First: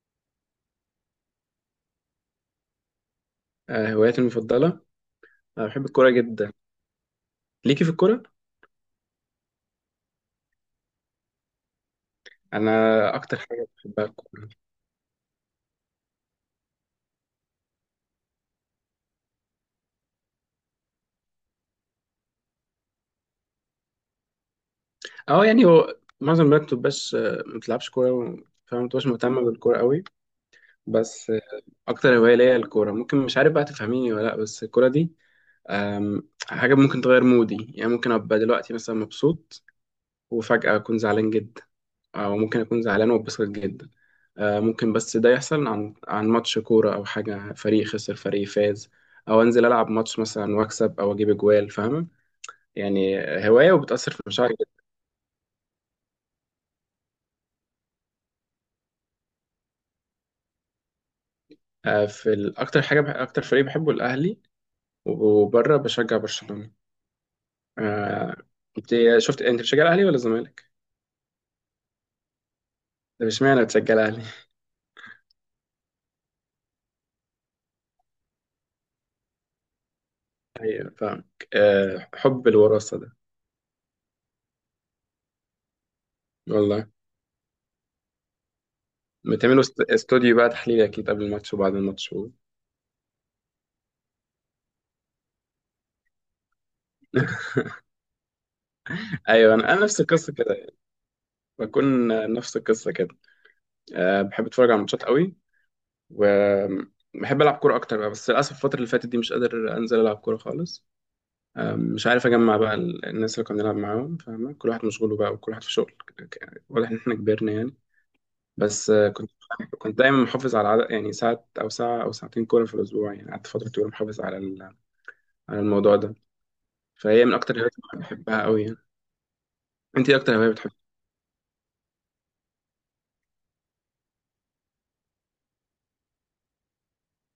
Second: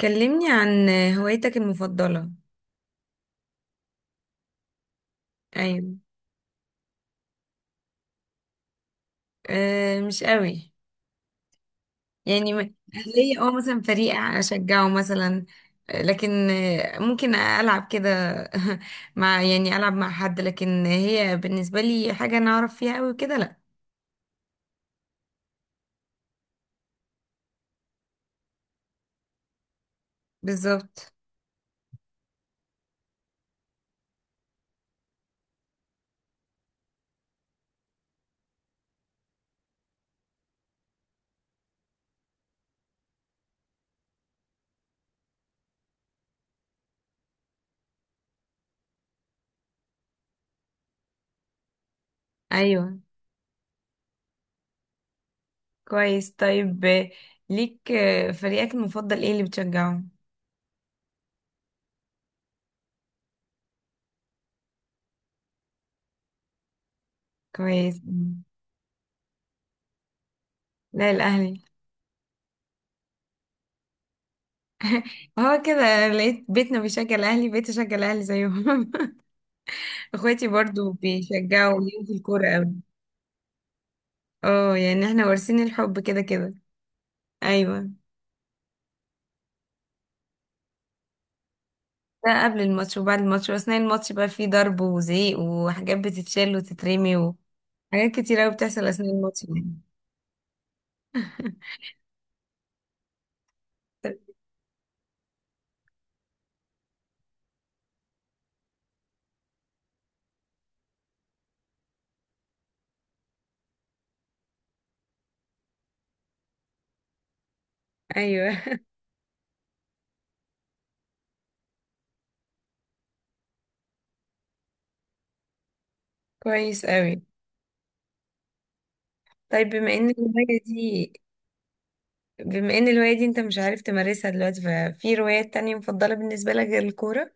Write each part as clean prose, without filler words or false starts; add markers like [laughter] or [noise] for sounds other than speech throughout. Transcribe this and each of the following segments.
كلمني عن هوايتك المفضلة. هواياتي المفضلة. أنا بحب أيوة. الكورة جدا. ليكي في الكورة؟ أه، مش قوي. يعني م- أنا أكتر ليا اه حاجة مثلا بحبها فريق الكورة. أشجعه مثلا. آه، لكن آه، ممكن ألعب كده. [laughs] مع يعني ألعب مع حد، لكن هي بالنسبة لي حاجة أنا أعرف فيها أوي كده لأ. أه يعني هو معظم البنات مبتبقاش ما بتلعبش كورة فما بتبقاش مهتمة بالكورة قوي. بالظبط. بس أكتر هواية ليا الكورة، ممكن مش عارف بقى تفهميني ولا لأ، بس الكورة دي حاجة ممكن تغير مودي، يعني ممكن أبقى دلوقتي مثلا مبسوط وفجأة أكون زعلان جدا، أو ممكن أكون زعلان واتبسط جدا. ممكن، بس ده يحصل عن ماتش كورة أو حاجة، فريق خسر فريق فاز، أو أنزل ألعب ماتش مثلا وأكسب أو أجيب أجوال، فاهمة أيوة. يعني؟ هواية وبتأثر في مشاعري جدا. كويس، طيب. ليك فريقك المفضل إيه اللي بتشجعه؟ أكتر حاجة أكتر فريق بحبه الأهلي، وبره بشجع برشلونة. كويس. آه، مم. أنت شفت، أنت بتشجع الأهلي ولا الزمالك؟ لا، الأهلي. [laughs] طب اشمعنى بتشجع الأهلي؟ هو كده، لقيت بيتنا بيشجع الأهلي، بقيت أشجع الأهلي زيهم. [laughs] اخواتي [laughs] أيوه برضو فاهمك، بيشجعوا ليهم في الكورة حب قوي. الوراثة ده. اه، يعني احنا وارثين الحب كده كده. والله ايوه. بتعملوا استوديو بقى تحليل أكيد قبل الماتش وبعد الماتش و... ده قبل الماتش وبعد الماتش واثناء الماتش، بقى فيه ضرب وزعيق وحاجات بتتشال وتترمي [laughs] وحاجات كتير قوي بتحصل اثناء الماتش ايوه، انا يعني. انا نفس القصه كده، [laughs] بكون نفس القصة كده. أه بحب أتفرج على الماتشات قوي، وبحب ألعب كورة أكتر بقى، بس للأسف الفترة اللي فاتت دي مش قادر أنزل ألعب كورة خالص. أه مش عارف أجمع بقى الناس اللي كنا بنلعب معاهم، فاهمة؟ كل واحد مشغول بقى وكل واحد في شغل، واضح إن إحنا كبرنا يعني. ايوه، بس كنت دايما محافظ على عدد، يعني ساعة أو ساعتين كورة في الأسبوع، يعني قعدت فترة طويلة محافظ على على الموضوع ده. كويس قوي. فهي من أكتر الهوايات اللي بحبها قوي يعني. طيب، بما أنت ان إيه أكتر هواية الهواية بتحبها؟ دي، بما ان الهواية دي انت مش عارف تمارسها دلوقتي، ففي روايات تانية مفضلة بالنسبة لك غير الكورة؟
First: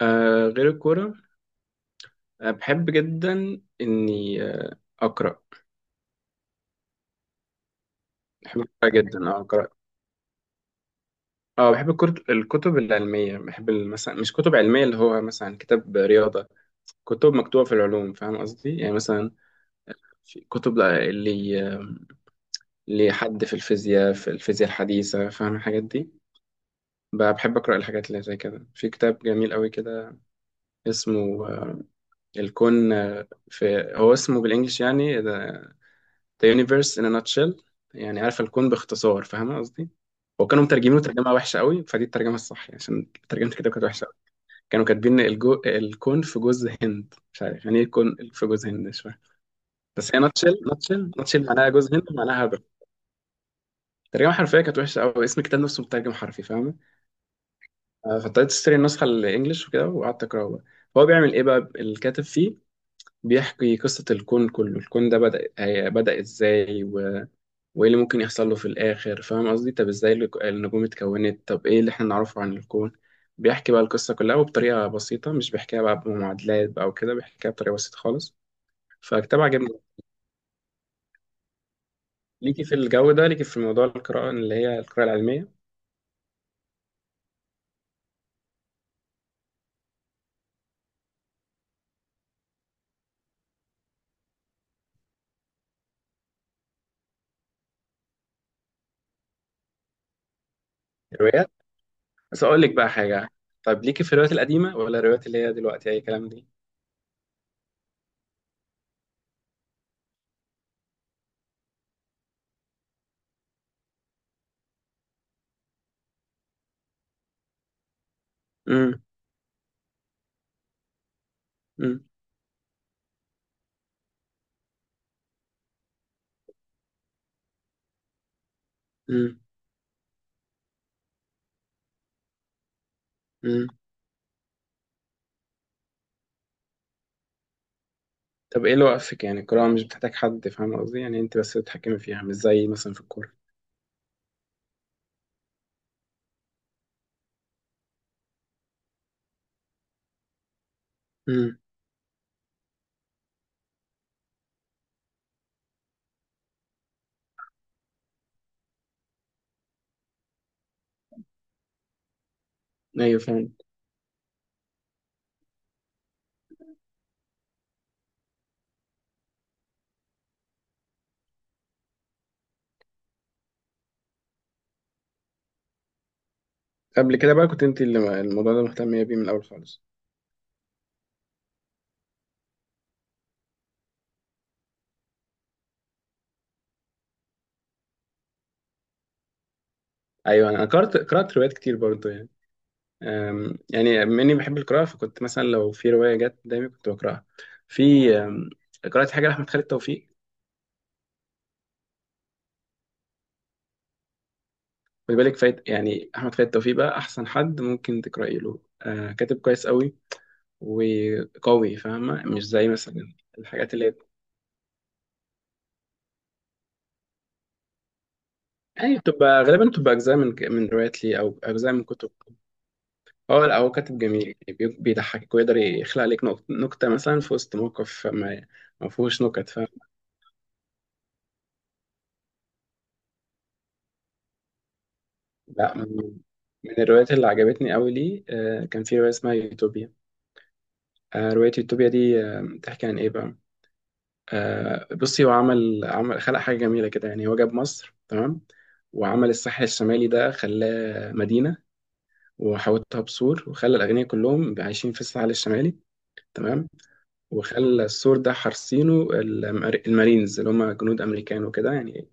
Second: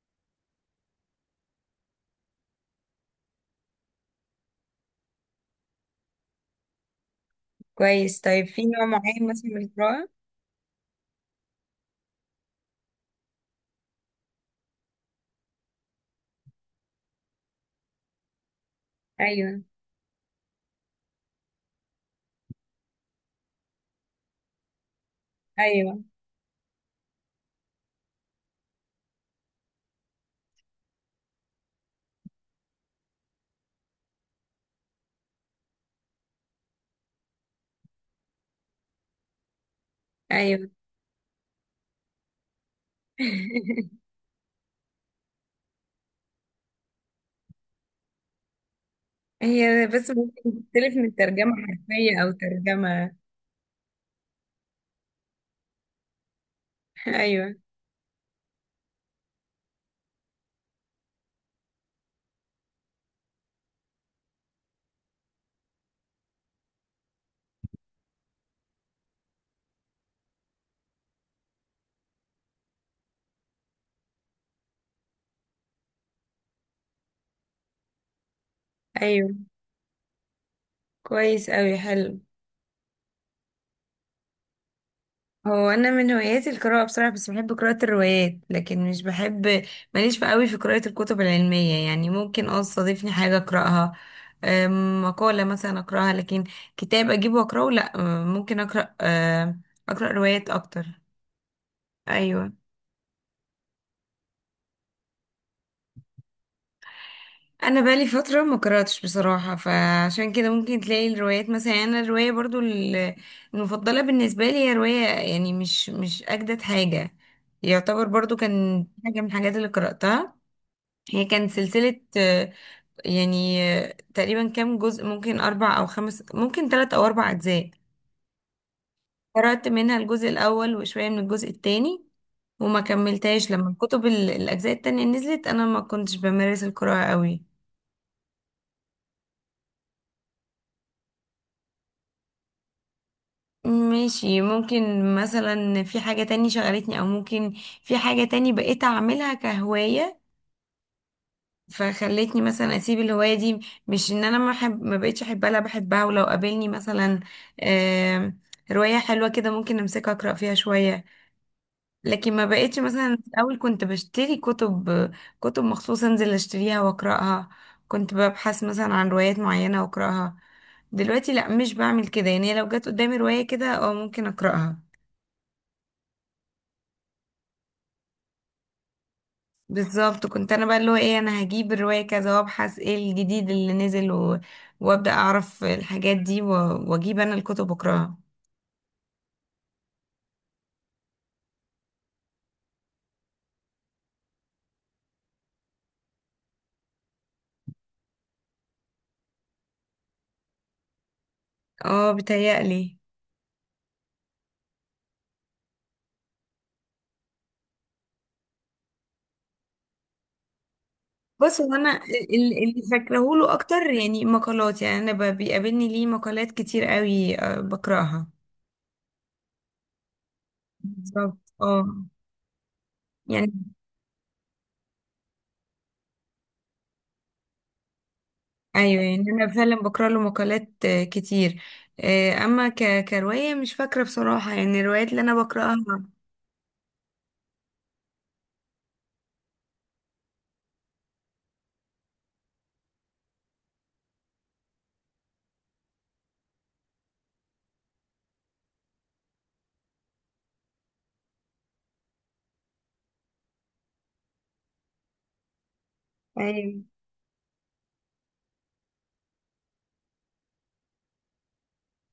أه غير الكورة، أه بحب جدا إني أقرأ. كويس. طيب، بحب في نوع القراءة معين جدا، اه مثلا من قراءة. القراءة؟ اه بحب الكتب، الكتب العلمية. بحب مثلا مش كتب علمية، اللي هو مثلا كتاب رياضة، كتب مكتوبة في العلوم، فاهم قصدي يعني؟ مثلا ايوه. في كتب اللي لحد في الفيزياء، في الفيزياء الحديثة، فاهم الحاجات ايوه. دي. بحب أقرأ الحاجات اللي زي كده. في كتاب جميل قوي كده اسمه الكون، آه، في هو اسمه بالإنجلش يعني The Universe in a Nutshell، يعني عارف الكون باختصار، فاهم قصدي؟ وكانوا ايوه. مترجمينه ترجمة وحشة قوي، فدي الترجمة الصح يعني، عشان ترجمة الكتاب كانت [laughs] وحشة. كانوا كاتبين الكون في جوز هند، مش عارف يعني ايه الكون في جوز هند، مش فاهم. هي بس بس هي ممكن تختلف من ناتشل ترجمة معناها جوز هند، حرفية أو معناها هبل. ترجمة. الترجمه الحرفيه كانت وحشه قوي، اسم الكتاب نفسه مترجم حرفي، فاهمه؟ [laughs] أيوة. فابتديت اشتري النسخه الانجليش وكده وقعدت اقراه بقى. هو بيعمل ايه بقى الكاتب فيه؟ بيحكي قصه الكون كله. الكون ده بدا، بدا ازاي و... وايه اللي ممكن يحصل له في الاخر، فاهم قصدي؟ طب ازاي النجوم اتكونت، طب ايه اللي احنا نعرفه عن الكون. بيحكي بقى القصه كلها وبطريقه بسيطه، مش بيحكيها بقى بمعادلات بقى وكده، بيحكيها بطريقه بسيطه خالص. أيوة. فكتاب عجبني. كويس أوي، حلو. ليكي في الجو ده؟ ليكي في موضوع القراءه اللي هي القراءه العلميه؟ هو أنا من هواياتي القراءة بصراحة، بس بحب قراءة الروايات لكن مش بحب، ماليش في أوي في قراءة الكتب العلمية. يعني ممكن اه تستضيفني حاجة أقرأها، مقالة مثلا أقرأها، لكن كتاب أجيبه وأقرأه لأ. ممكن أقرأ روايات أكتر. الروايات؟ بس أيوة. اقول لك بقى حاجه، طب ليكي في الروايات القديمه ولا الروايات اللي هي دلوقتي اي كلام دي؟ انا بقالي فتره ما قراتش بصراحه، فعشان كده ممكن تلاقي الروايات مثلا. يعني انا الروايه برضو المفضله بالنسبه لي هي روايه، يعني مش اجدد حاجه، يعتبر برضو كان امم. حاجه من الحاجات اللي قراتها. هي كانت سلسله، امم. يعني تقريبا كام جزء، ممكن اربع او خمس، ممكن ثلاث او اربع اجزاء. امم. قرات منها الجزء الاول وشويه من الجزء الثاني، وما كملتهاش. امم. لما الكتب الاجزاء التانية نزلت انا ما كنتش بمارس القراءه قوي. طب ايه اللي وقفك؟ يعني القراءه مش بتحتاج حد، فاهم قصدي؟ يعني انت بس بتتحكمي فيها، مش زي مثلا في الكوره. ماشي. ممكن مثلا في حاجة تاني شغلتني، او ممكن في حاجة تاني بقيت اعملها كهواية امم. فخلتني مثلا اسيب الهواية دي. مش ان انا ما بقيتش احبها، لا، بحبها، ولو قابلني مثلا آم، رواية حلوة كده ممكن امسكها اقرا فيها شوية. لكن ما بقيتش مثلا، ايوه في فاهم. الاول كنت بشتري كتب، كتب مخصوص انزل اشتريها واقراها، كنت ببحث مثلا عن روايات معينة واقراها. دلوقتي لا، مش بعمل كده. يعني لو جت قدامي رواية كده اه ممكن اقراها. قبل كده بقى كنت انت اللي الموضوع ده مهتمية بيه من الأول خالص؟ بالظبط. كنت انا بقى اللي هو ايه، انا هجيب الرواية كذا وابحث ايه الجديد اللي نزل، و... وابدأ اعرف الحاجات دي، و... واجيب انا الكتب اقراها. أيوة أنا قرأت روايات كتير برضه يعني. يعني بما إني بحب القراءة فكنت مثلا لو في رواية جت قدامي كنت بقرأها. في أم، قرأت حاجة لأحمد خالد توفيق. اه، بتهيألي. خد بالك فايت يعني، أحمد خالد توفيق بقى أحسن حد ممكن تقرأي له، كاتب كويس قوي بص، هو وقوي، انا فاهمة؟ مش زي اللي مثلا فاكراه له الحاجات اللي اكتر هي، يعني مقالات. يعني انا بيقابلني ليه مقالات كتير قوي، بقراها. يعني بتبقى غالبا بتبقى أجزاء من روايات ليه بالظبط، أو أجزاء من اه. كتب. اه يعني. لا هو كاتب جميل يعني، بيضحكك ويقدر يخلق لك نكتة مثلا في وسط موقف ما، ما ايوه، فيهوش يعني انا نكت، فاهم؟ فعلا بقرا له مقالات كتير. اما كرواية مش فاكرة بصراحة يعني الروايات اللي انا لا، بقراها. من الروايات اللي عجبتني قوي لي كان في رواية اسمها يوتوبيا. رواية يوتوبيا دي بتحكي عن ايه بقى؟ بصي، هو عمل عمل خلق حاجة جميلة كده يعني. هو جاب مصر تمام، وعمل الساحل الشمالي ده خلاه مدينة، وحوطها بسور، وخلى الأغنياء كلهم عايشين في الساحل الشمالي، تمام؟ ايوه. وخلى السور ده حارسينه المارينز، اللي هم جنود امريكان وكده يعني.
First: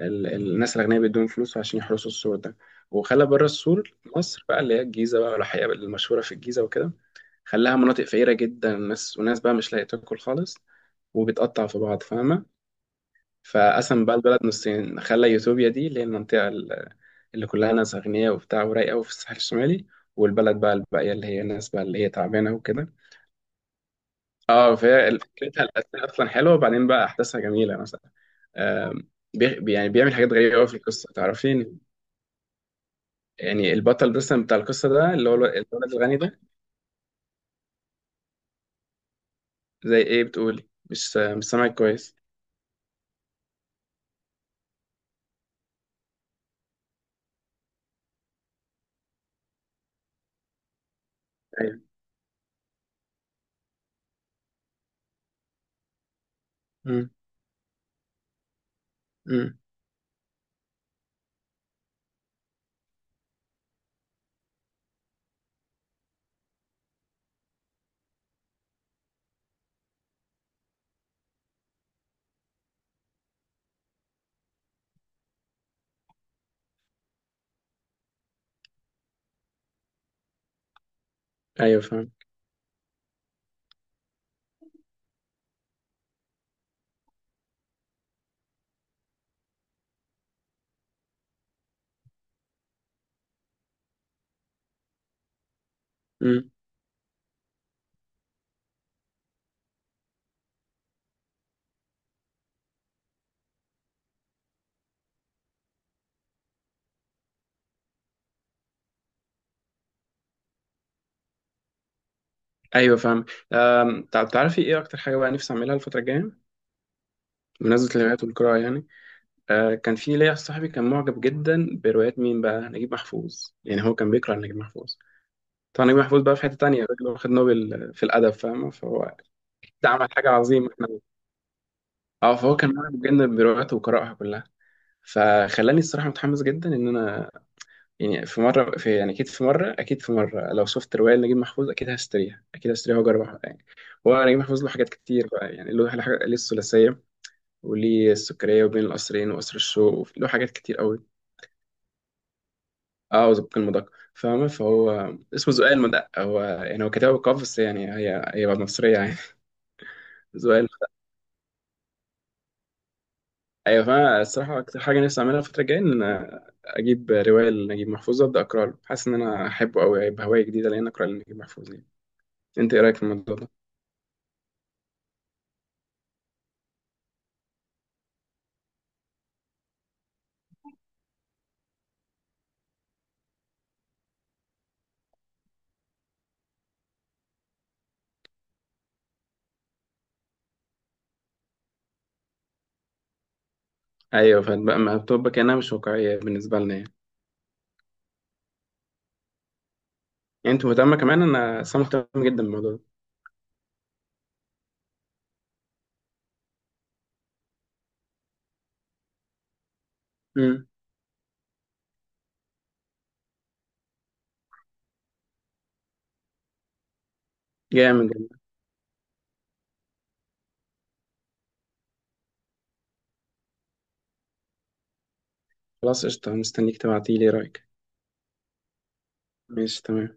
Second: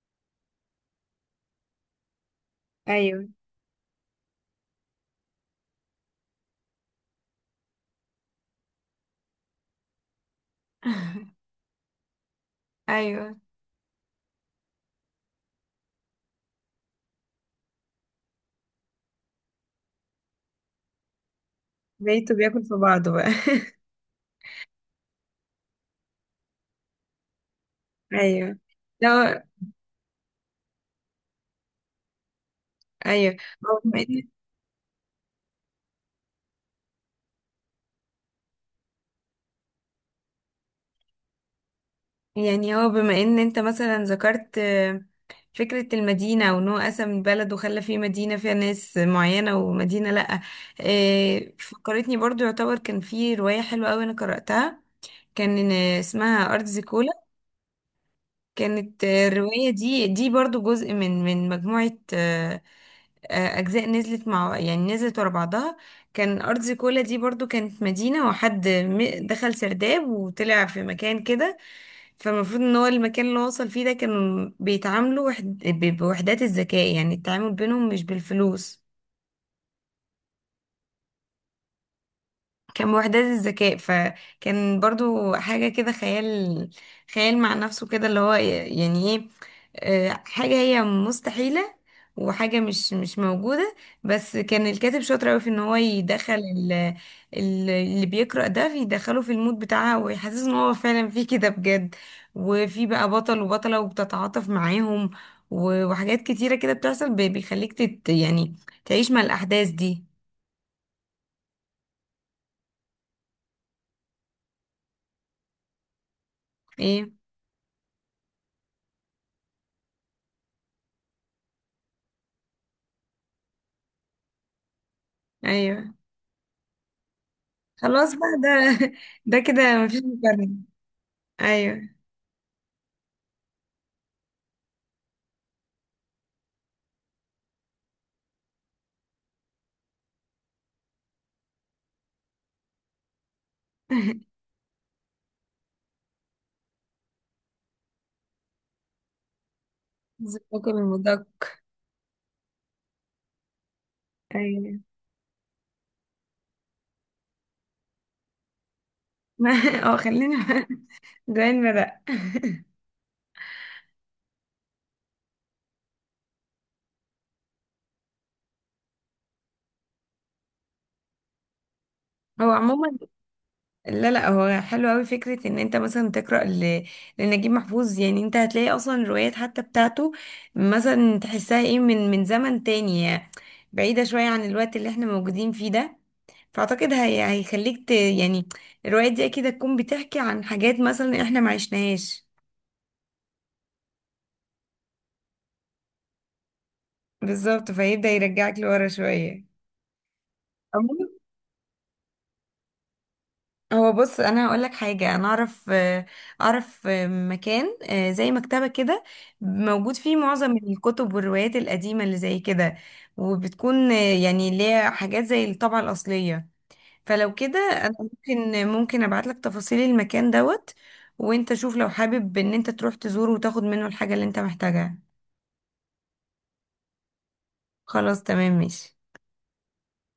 الناس الاغنياء بيدوهم فلوس عشان يحرسوا السور ده. وخلى ايوه. بره السور مصر بقى، اللي هي الجيزه بقى والحقيقه المشهوره في الجيزه وكده. خلاها مناطق فقيره جدا، الناس وناس بقى مش لاقيه تاكل خالص، [laughs] وبتقطع في بعض، فاهمه؟ ايوه، فقسم بقى البلد نصين، خلى يوتوبيا دي اللي هي المنطقه اللي كلها ناس اغنياء وبتاع ورايقه وفي الساحل الشمالي، والبلد بقى الباقيه اللي هي الناس بقى اللي هي بيته تعبانه بياكل في وكده. بعضه بقى. [laughs] اه فهي فكرتها الاساسيه اصلا حلوه، وبعدين بقى احداثها جميله مثلا. ايوه. لا. يعني بيعمل حاجات غريبه قوي في القصه، تعرفين؟ ايوه. يعني هو بما البطل ان مثلا بتاع القصه ده اللي هو الولد الغني ده. زي ايه بتقولي؟ مش سامعك كويس. يعني هو بما ان انت مثلا ذكرت فكرة المدينة، وان هو قسم البلد وخلى فيه مدينة فيها ناس معينة، ومدينة لأ. ايوه. فكرتني برضو، يعتبر كان في رواية حلوة أوي انا قرأتها، كان اسمها أرض امم. زيكولا. كانت امم. الرواية دي برضو جزء من مجموعة أجزاء نزلت مع يعني نزلت ورا بعضها. كان أرض زيكولا دي برضو كانت مدينة، دخل سرداب وطلع في مكان كده. فالمفروض ان هو المكان اللي هو وصل فيه ده، كانوا بيتعاملوا بوحدات الذكاء، يعني التعامل بينهم مش بالفلوس، ايوه فاهم. كان بوحدات الذكاء. فكان برضو حاجة كده خيال، خيال مع نفسه كده، اللي هو يعني ايه، حاجة هي مستحيلة، وحاجة مش موجودة. بس كان الكاتب شاطر أوي في ان هو يدخل امم. اللي بيقرأ ده، يدخله في المود بتاعها ويحسسه ان هو فعلا في كده بجد. وفي بقى بطل وبطلة وبتتعاطف معاهم، وحاجات كتيرة كده بتحصل، بيخليك يعني تعيش مع الأحداث دي. ايوه فاهم. طب تعرفي ايه اكتر حاجه بقى نفسي اعملها الفتره الجايه؟ ايه؟ بمناسبه الروايات والقراءه يعني. آه كان في ليا صاحبي كان معجب جدا بروايات مين بقى، نجيب محفوظ، يعني هو كان بيقرا نجيب محفوظ. طبعا ايوه. نجيب محفوظ بقى في حتة تانية، الراجل واخد نوبل في خلاص بقى الأدب، فاهم؟ ده، فهو أكيد ده كده مفيش عمل حاجة مكرر. عظيمة احنا. ايوه. اه فهو كان معاه بجد برواياته وقراءها كلها، فخلاني الصراحة متحمس جدا إن أنا يعني في مرة، في يعني أكيد في مرة، أكيد في مرة لو شفت رواية لنجيب محفوظ أكيد هشتريها، أكيد هشتريها وأجربها يعني. هو [laughs] نجيب محفوظ له حاجات كتير بقى يعني، له حاجة، ليه الثلاثية وليه السكرية وبين القصرين وقصر الشوق، له لازم حاجات باكل كتير قوي. المدق. اه وزبق المدق، فاهمة؟ ايوه. فهو اسمه زقاق المدق، هو يعني هو كتبها بالقاف بس، يعني هي مصرية يعني. [laughs] اه [laughs] خليني. [laughs] زقاق. جوين مرق. ايوه فانا الصراحه اكتر حاجه نفسي اعملها الفتره الجايه ان اجيب روايه لنجيب محفوظ ابدا اقرا له، حاسس ان انا احبه قوي، هيبقى هوايه جديده لان اقرا لنجيب محفوظ يعني. هو انت ايه عموما، رايك في الموضوع ده؟ لا لا، هو حلو قوي فكره ان انت مثلا تقرا لنجيب محفوظ. يعني انت هتلاقي اصلا الروايات حتى بتاعته مثلا تحسها ايه، من زمن تاني، يعني بعيده شويه عن الوقت اللي احنا موجودين فيه ده. فاعتقد هيخليك يعني، الروايات دي اكيد هتكون بتحكي عن حاجات مثلا احنا ما عشناهاش. ايوه، فبقى ما بتبقى كانها مش واقعيه بالنسبه لنا يعني. بالظبط، فيبدأ يرجعك لورا شوية. يعني انت مهتمه عموما، كمان؟ انا اصلا مهتم جدا بالموضوع ده. هو بص انا هقول لك حاجه، انا اعرف اعرف مكان زي مكتبه كده موجود فيه معظم امم. الكتب والروايات القديمه اللي زي كده، وبتكون يعني ليها حاجات زي الطبعه الاصليه. فلو كده، انا جامد جامد. ممكن ابعت لك تفاصيل المكان دوت، وانت شوف لو حابب ان انت تروح تزوره وتاخد منه الحاجه اللي انت محتاجها. خلاص قشطه، مستنيك تبعتيلي رايك. خلاص، تمام، ماشي. ماشي تمام.